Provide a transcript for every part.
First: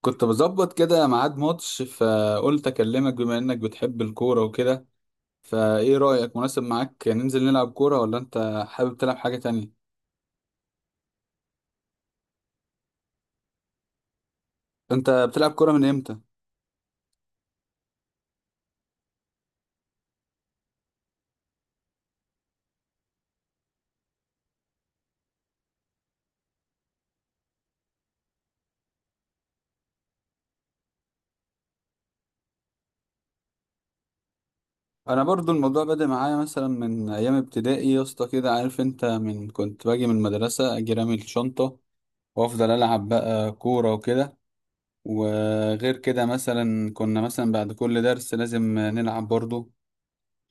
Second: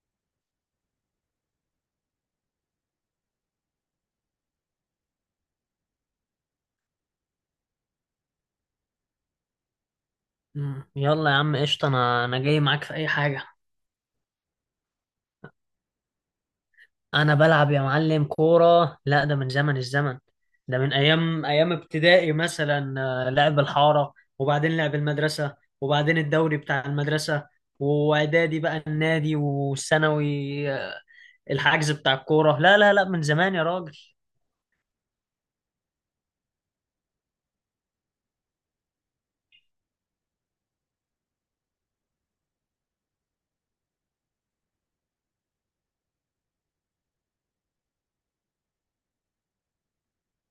كنت بظبط كده ميعاد ماتش، فقلت اكلمك بما انك بتحب الكورة وكده. فايه رأيك، مناسب معاك ننزل نلعب كورة ولا انت حابب تلعب حاجة تانية؟ مم. يلا يا عم قشطة، أنا جاي معاك في أي حاجة. انت بتلعب كورة من امتى؟ أنا بلعب يا معلم كورة، لا ده من زمن الزمن. ده من أيام ابتدائي مثلا، لعب الحارة، وبعدين لعب المدرسة، وبعدين الدوري بتاع المدرسة، وإعدادي بقى النادي، والثانوي الحجز بتاع الكورة، لا لا لا من زمان يا راجل. انا برضو الموضوع بدأ معايا مثلا من ايام ابتدائي يا اسطى، كده عارف انت، من كنت باجي من المدرسة اجي رامي الشنطة وافضل العب بقى كورة وكده. وغير كده مثلا كنا مثلا بعد كل درس لازم نلعب برضو.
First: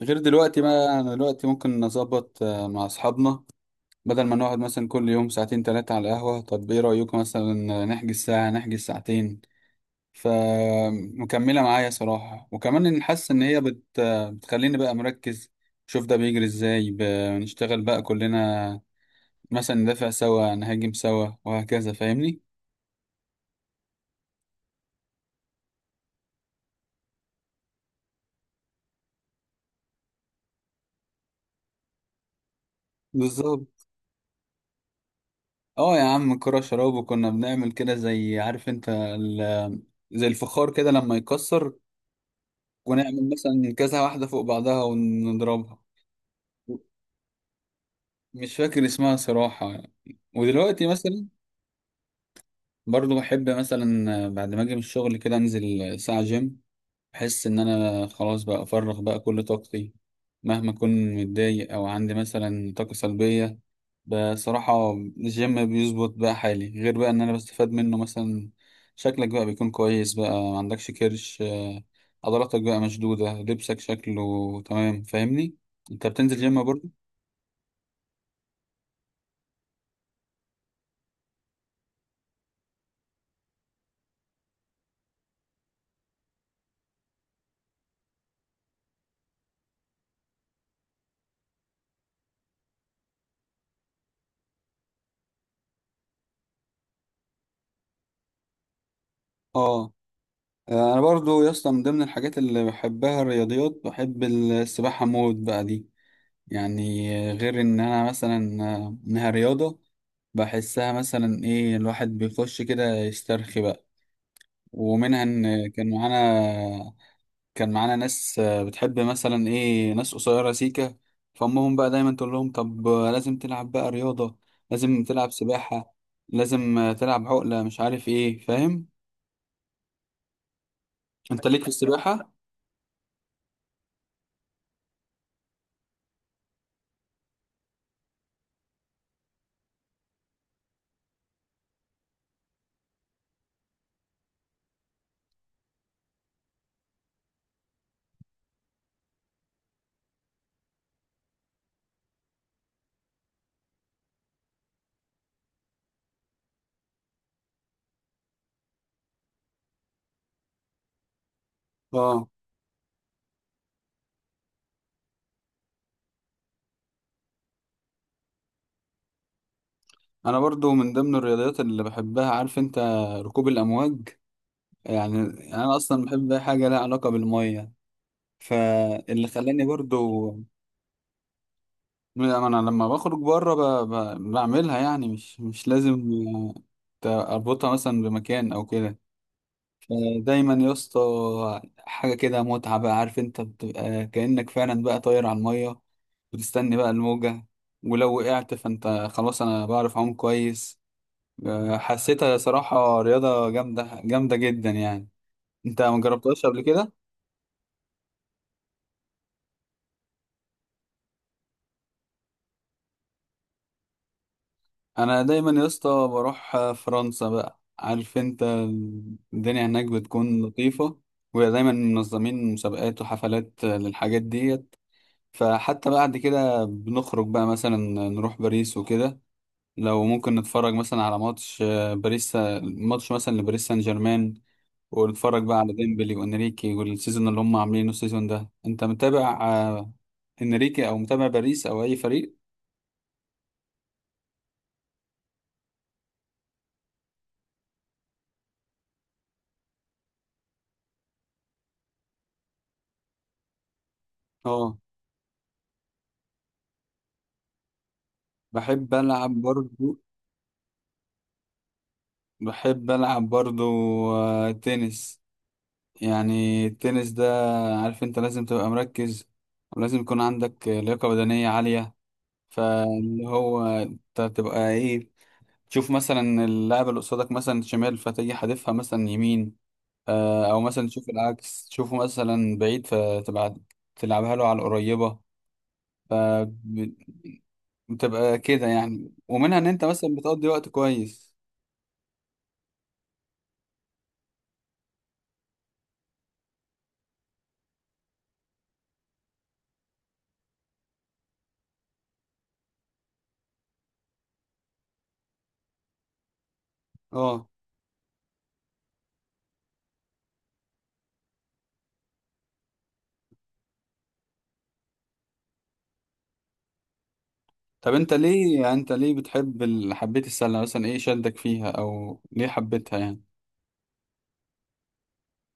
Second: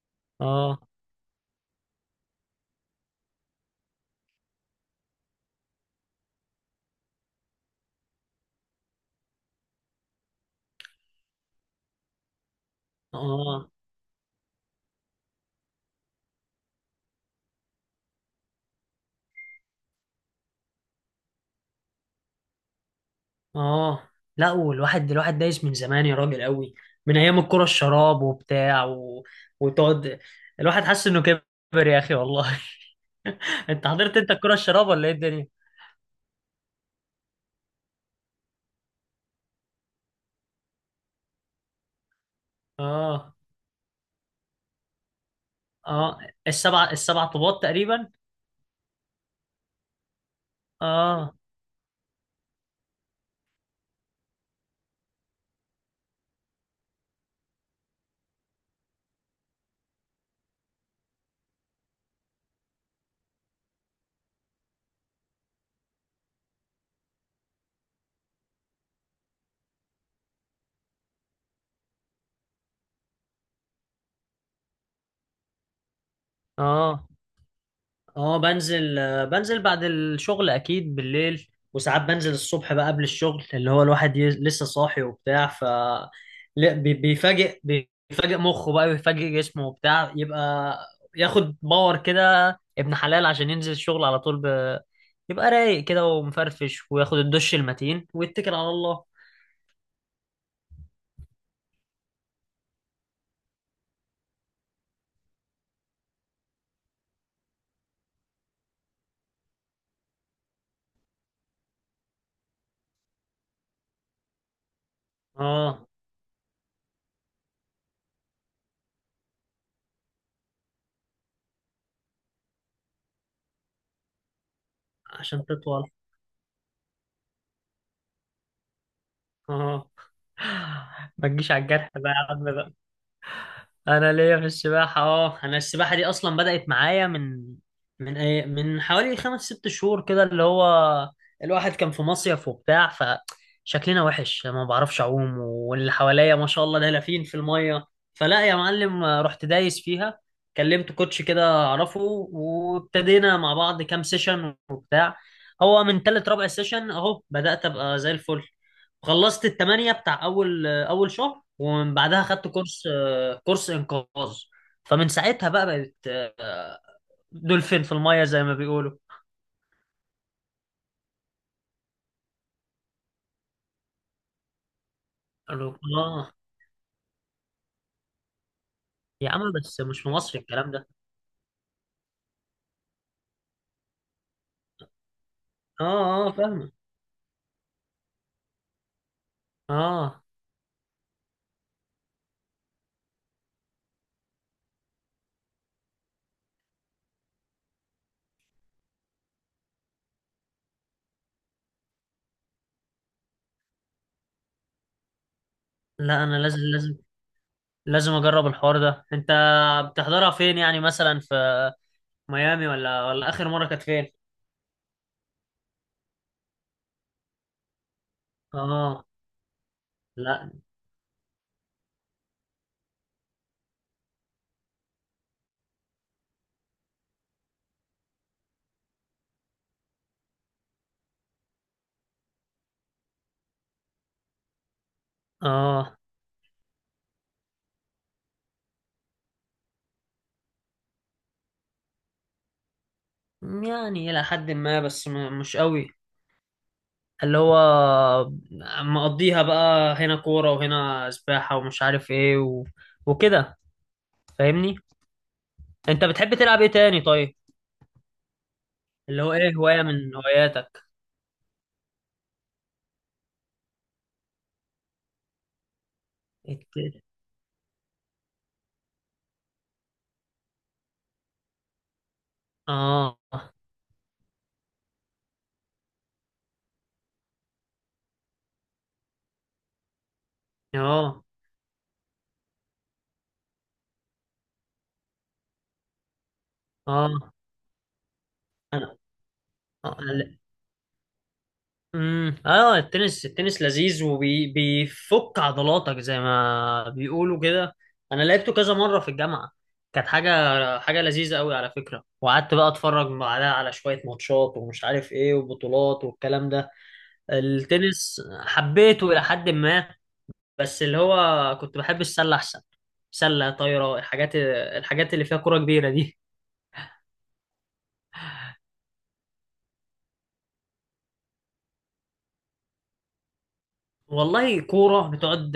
غير دلوقتي آه. بقى، انا دلوقتي ممكن نظبط مع اصحابنا بدل ما نقعد مثلا كل يوم ساعتين تلاتة على القهوة. طب ايه رأيكم مثلا نحجز ساعة، نحجز ساعتين؟ فمكملة معايا صراحة، وكمان إن حاسس إن هي آه. بتخليني بقى مركز. شوف ده بيجري ازاي. نشتغل بقى كلنا، مثلا ندافع سوا نهاجم سوا وهكذا، فاهمني؟ اه. لا، والواحد الواحد دايس من زمان يا راجل قوي. من ايام الكرة الشراب وبتاع. وتقعد، الواحد حاسس انه كبر يا اخي والله. انت بالظبط. حضرت، انت الكرة الشراب ولا ايه الدنيا؟ اه يا عم الكرة شراب، وكنا بنعمل كده زي، عارف انت، زي الفخار كده لما يكسر، ونعمل اه. مثلا كذا واحدة فوق بعضها ونضربها. اه. السبع طوبات تقريبا. مش فاكر اسمها صراحة. ودلوقتي مثلا اه. برضو بحب مثلا بعد ما اجي من الشغل كده انزل ساعة جيم. بحس ان انا خلاص بقى افرغ بقى كل طاقتي، مهما اكون متضايق او عندي مثلا طاقة سلبية. بصراحة الجيم بيظبط بقى حالي، غير بقى ان انا بستفاد منه مثلا، شكلك بقى بيكون كويس، بقى ما عندكش كرش، عضلاتك بقى مشدودة، لبسك شكله تمام، فاهمني؟ انت بتنزل جيم برضو؟ اه. بنزل بعد الشغل اكيد بالليل، وساعات بنزل الصبح بقى قبل الشغل، اللي هو الواحد لسه صاحي وبتاع. لا، بيفاجئ مخه بقى، بيفاجئ جسمه وبتاع، يبقى ياخد باور كده، ابن حلال عشان ينزل الشغل على طول. يبقى رايق كده ومفرفش، وياخد الدش المتين ويتكل على الله. اه. انا برضو يا اسطى من ضمن الحاجات اللي بحبها الرياضيات، بحب السباحه موت بقى دي. يعني غير ان انا مثلا انها رياضه، بحسها مثلا ايه، الواحد بيخش كده يسترخي بقى. ومنها ان اه. كان معانا، كان معانا ناس بتحب مثلا ايه، ناس قصيرة سيكة، فأمهم بقى دايما تقول لهم: طب لازم تلعب بقى رياضة، لازم تلعب عشان تطول. سباحة، لازم تلعب عقلة، مش عارف ايه، فاهم؟ اه. ما انت تجيش ليك على في الجرح بقى السباحة؟ يا عم. انا ليا في السباحه، اه انا السباحه دي اصلا بدات معايا من من ايه من حوالي خمس ست شهور كده، اللي هو الواحد كان في مصيف وبتاع، فشكلنا وحش ما بعرفش اعوم، واللي حواليا ما شاء الله دلافين في الميه، فلا يا معلم رحت دايس فيها. كلمت كوتش كده اعرفه، وابتدينا مع بعض كام سيشن وبتاع، هو من تالت رابع سيشن اهو بدات ابقى زي الفل. خلصت التمانية بتاع اول شهر، ومن بعدها اه. خدت كورس، كورس انقاذ. فمن ساعتها بقى بقت آه، دولفين في الميه زي ما بيقولوا. انا برضو من ضمن الرياضيات اللي بحبها، عارف انت، ركوب الامواج. يعني قالوا انا اصلا بحب اه. اي حاجه لها علاقه بالميه، فاللي يا عم خلاني بس مش في برضو مصر الكلام ده. انا لما بخرج بره بعملها، يعني مش مش اه. لازم اه. فاهمه. اربطها مثلا بمكان او كده. اه. فدايما يا اسطى حاجه كده متعه بقى، عارف انت، بتبقى كانك فعلا بقى طاير على الميه، وتستني بقى الموجه. ولو وقعت فانت خلاص، انا بعرف اعوم كويس. حسيتها صراحة رياضة جامدة جامدة جدا يعني. انت ما لا، انا جربتهاش لازم قبل كده؟ لازم لازم اجرب الحوار ده. انت بتحضرها فين؟ يعني مثلا في ميامي، ولا اخر مره كانت فين؟ انا دايما يا اسطى بروح فرنسا بقى، عارف انت. اه. الدنيا هناك بتكون لا. لطيفة، ودايما منظمين مسابقات وحفلات للحاجات ديت. فحتى بعد كده بنخرج بقى مثلا نروح باريس وكده، لو ممكن نتفرج مثلا على ماتش باريس، ماتش مثلا لباريس سان جيرمان، واتفرج بقى على اه، ديمبلي وانريكي والسيزون اللي هم عاملينه السيزون ده. انت متابع انريكي، او متابع باريس او اي فريق؟ يعني الى حد ما بس مش قوي، اللي هو مقضيها بقى هنا كوره وهنا سباحه، ومش عارف ايه. وكده، فاهمني؟ اه. انت بتحب تلعب ايه تاني طيب؟ بحب اللي هو العب ايه هواية برضو. من هواياتك؟ بحب العب برضو تنس. يعني الت- التنس ده، عارف انت، لازم تبقى مركز، ولازم يكون عندك لياقة بدنية عالية. اه. فاللي هو انت تبقى ايه، تشوف مثلا اللاعب اللي قصادك مثلا شمال فتيجي حادفها مثلا يمين، او مثلا تشوف اه. العكس، تشوفه مثلا بعيد فتبقى تلعبها له على القريبة. فبتبقى اه. كده انا. يعني، ومنها ان انت اه. مثلا لا. بتقضي وقت كويس. اه، التنس لذيذ وبيفك عضلاتك زي ما بيقولوا كده. انا لعبته كذا مرة في الجامعة، كانت حاجة لذيذة قوي على فكرة. وقعدت بقى اتفرج بعدها على شوية ماتشات ومش عارف ايه وبطولات والكلام ده. اه. التنس حبيته الى حد ما، بس اللي هو كنت بحب السله احسن. سله طايره، الحاجات اللي فيها كوره كبيره دي. طب انت ليه يعني، انت ليه بتحب حبيت السلة مثلا، ايه شدك فيها او ليه حبيتها يعني؟ والله كوره بتقعد،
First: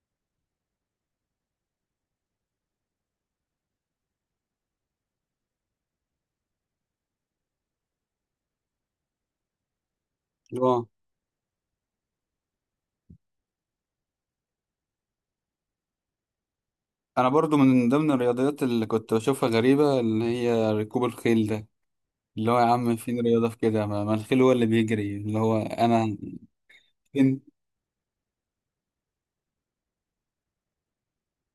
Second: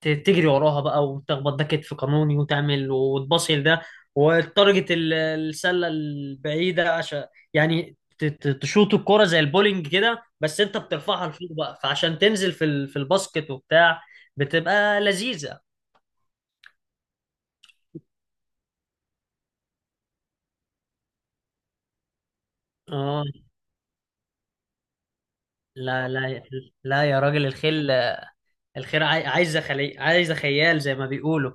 تجري وراها بقى، وتخبط ده كتف قانوني، وتعمل، وتباصي ده، والتارجت السله البعيده، عشان يعني تشوط الكوره زي البولينج كده، بس اه. انت بترفعها لفوق بقى فعشان تنزل في في الباسكت وبتاع، بتبقى لذيذه. انا برضو من ضمن الرياضيات اللي كنت بشوفها غريبة اللي هي ركوب الخيل ده، اللي هو يا عم فين اه. رياضة في كده، ما الخيل هو اللي بيجري، اللي هو لا. انا لا. لا يا فين؟ راجل، الخيل، الخيل عايزه خيال زي ما بيقولوا.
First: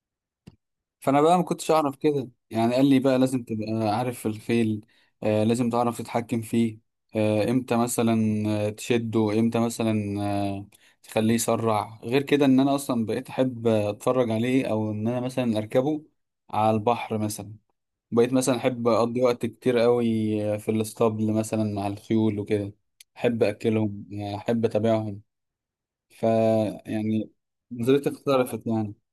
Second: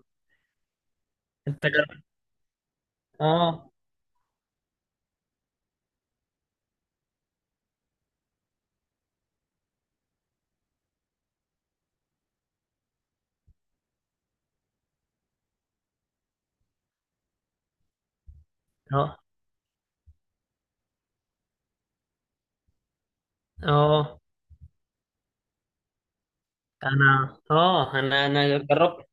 فانا بقى ما انت. كنتش اعرف كده يعني، قال لي بقى لازم تبقى اه. عارف الخيل، آه لازم تعرف تتحكم فيه، آه امتى مثلا تشده، امتى مثلا آه تخليه يسرع. غير كده ان انا اصلا بقيت احب اتفرج عليه، او ان انا مثلا اركبه على البحر مثلا. بقيت مثلا احب اه. اقضي وقت كتير قوي في الاسطبل مثلا مع الخيول وكده، احب اكلهم، اه. احب اتابعهم. ف يعني انا اه نظرتي انا انا اختلفت يعني. جربت،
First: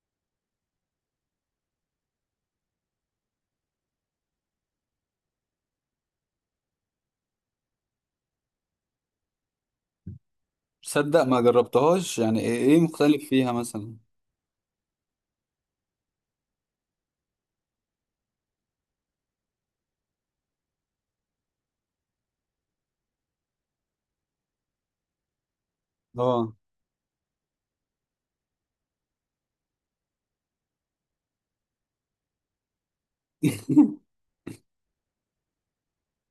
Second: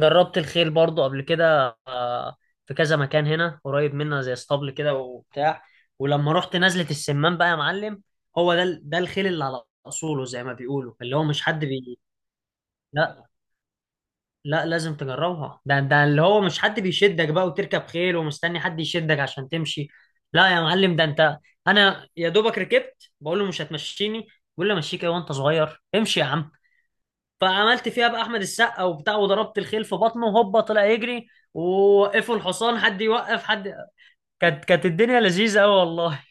جربت الخيل برضو قبل كده، في كذا مكان هنا قريب منا زي اسطبل كده وبتاع. ولما رحت نزلة السمان بقى يا معلم، هو ده الخيل اللي على اصوله زي ما بيقولوا، اللي تصدق هو ما مش حد. جربتهاش يعني، ايه إيه لا. مختلف فيها مثلا؟ لا، لازم تجربها، ده اللي هو مش حد بيشدك بقى، وتركب خيل ومستني حد يشدك عشان تمشي. لا يا معلم ده انت، انا يا دوبك ركبت بقول له مش هتمشيني، بيقول لي امشيك ايه وانت صغير، امشي يا عم. اه. فعملت فيها بقى احمد السقا وبتاع، وضربت الخيل في بطنه، هوبا طلع يجري، ووقفوا الحصان، حد يوقف حد. كانت الدنيا لذيذه قوي والله.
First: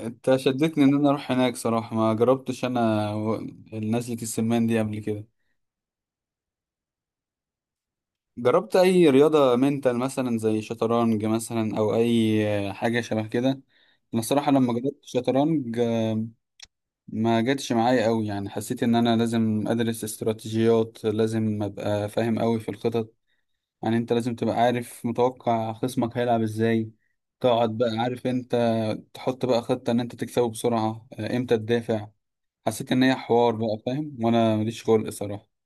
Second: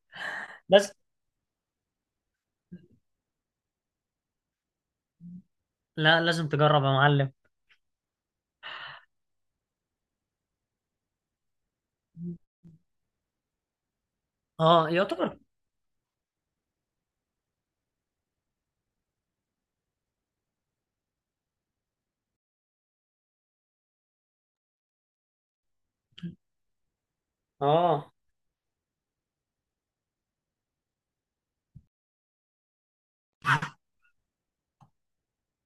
انت شدتني بس، ان انا اروح هناك صراحة، ما جربتش انا نزلة السمان دي قبل كده. لا لازم تجرب يا معلم. جربت اي رياضة منتال مثلا زي شطرنج مثلا او اي حاجة شبه كده؟ انا صراحة لما اه. جربت يعتبر. شطرنج ما جاتش معايا قوي يعني. حسيت ان انا لازم ادرس استراتيجيات، لازم ابقى فاهم قوي في الخطط. يعني انت لازم تبقى عارف متوقع خصمك هيلعب ازاي، تقعد بقى، اه. عارف انت، تحط بقى خطة ان انت تكسبه بسرعة، امتى تدافع. حسيت ان هي حوار بقى، فاهم، وانا ماليش خلق صراحة.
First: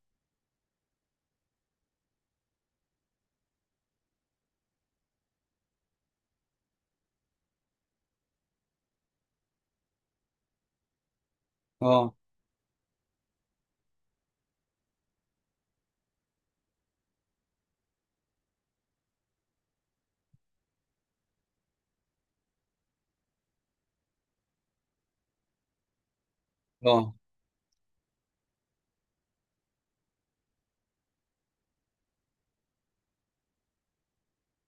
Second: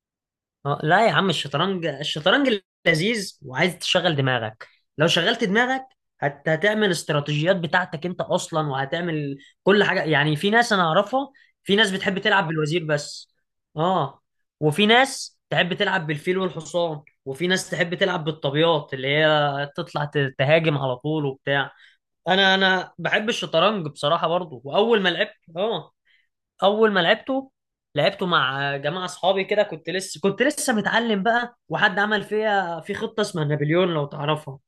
لا يا عم الشطرنج لذيذ، وعايز تشغل دماغك. لو شغلت دماغك، هتعمل استراتيجيات بتاعتك انت اصلا، وهتعمل كل حاجه. يعني في ناس انا اعرفها، في ناس اه. بتحب تلعب بالوزير بس. اه. وفي ناس تحب تلعب بالفيل والحصان، وفي ناس تحب تلعب بالطابيات، اللي هي تطلع تهاجم على طول وبتاع. انا بحب الشطرنج بصراحه برضو. واول ما لعبت اه اول ما اه، لعبته، لعبته مع جماعه اصحابي كده، كنت لسه متعلم بقى، وحد عمل فيها في خطه اسمها نابليون، لو تعرفها.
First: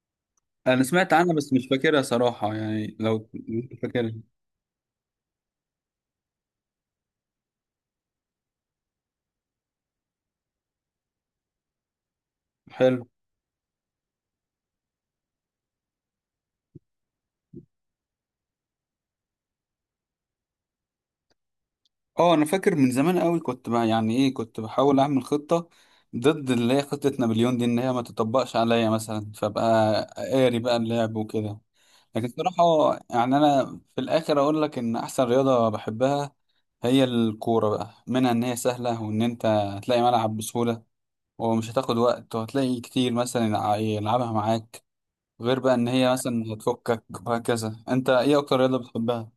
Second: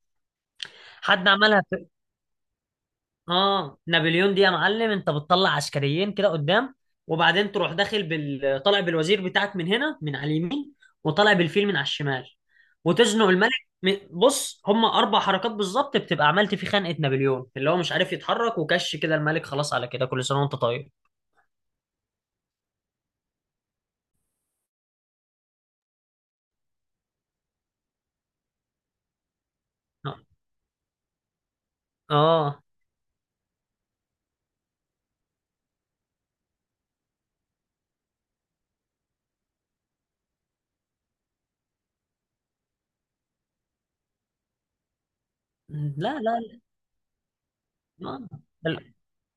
انا سمعت حد عنها بس عملها مش في... فاكرها صراحة يعني، لو انت اه، فاكرها. نابليون دي يا معلم، انت بتطلع عسكريين كده قدام، وبعدين تروح داخل بال، طالع بالوزير بتاعك من هنا من على اليمين، وطالع بالفيل من على الشمال، حلو. وتزنق الملك. م- بص، هم 4 حركات بالظبط بتبقى عملت في خنقه نابليون، اللي هو مش عارف يتحرك، وكش كده الملك، خلاص على كده، كل سنه وانت طيب. اه، انا فاكر من زمان قوي كنت بقى يعني ايه، كنت بحاول اعمل خطة ضد اللي هي خطة نابليون دي ان هي ما تطبقش عليا مثلا، فبقى اه. قاري بقى اللعب وكده. لكن آه. الصراحة يعني أنا في الآخر أقول لك إن أحسن رياضة بحبها هي الكورة بقى، منها إن هي سهلة وإن أنت هتلاقي ملعب بسهولة ومش هتاخد وقت، وهتلاقي كتير مثلا يلعبها معاك، غير بقى إن هي لا. مثلا لا. هتفكك وهكذا. أنت آه. إيه أكتر رياضة بل- بتحبها؟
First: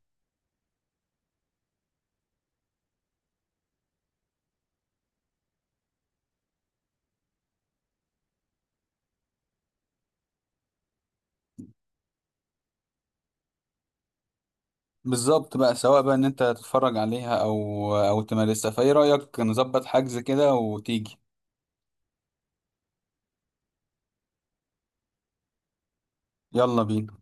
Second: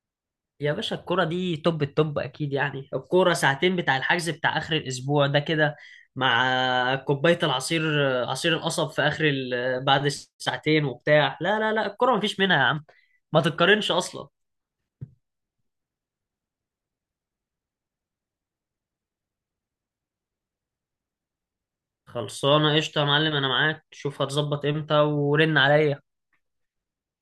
يا باشا الكرة دي توب التوب أكيد. يعني الكرة ساعتين بتاع الحجز بتاع آخر الأسبوع ده كده، مع كوباية العصير، عصير القصب في آخر. بعد الساعتين وبتاع، لا لا لا، الكرة مفيش منها يا عم، ما تتقارنش أصلا. بالظبط بقى، سواء بقى إن أنت تتفرج عليها أو تمارسها. فإيه رأيك نظبط حجز كده وتيجي؟ خلصانة قشطة يا معلم، أنا معاك، شوف هتظبط إمتى ورن عليا. يلا بينا.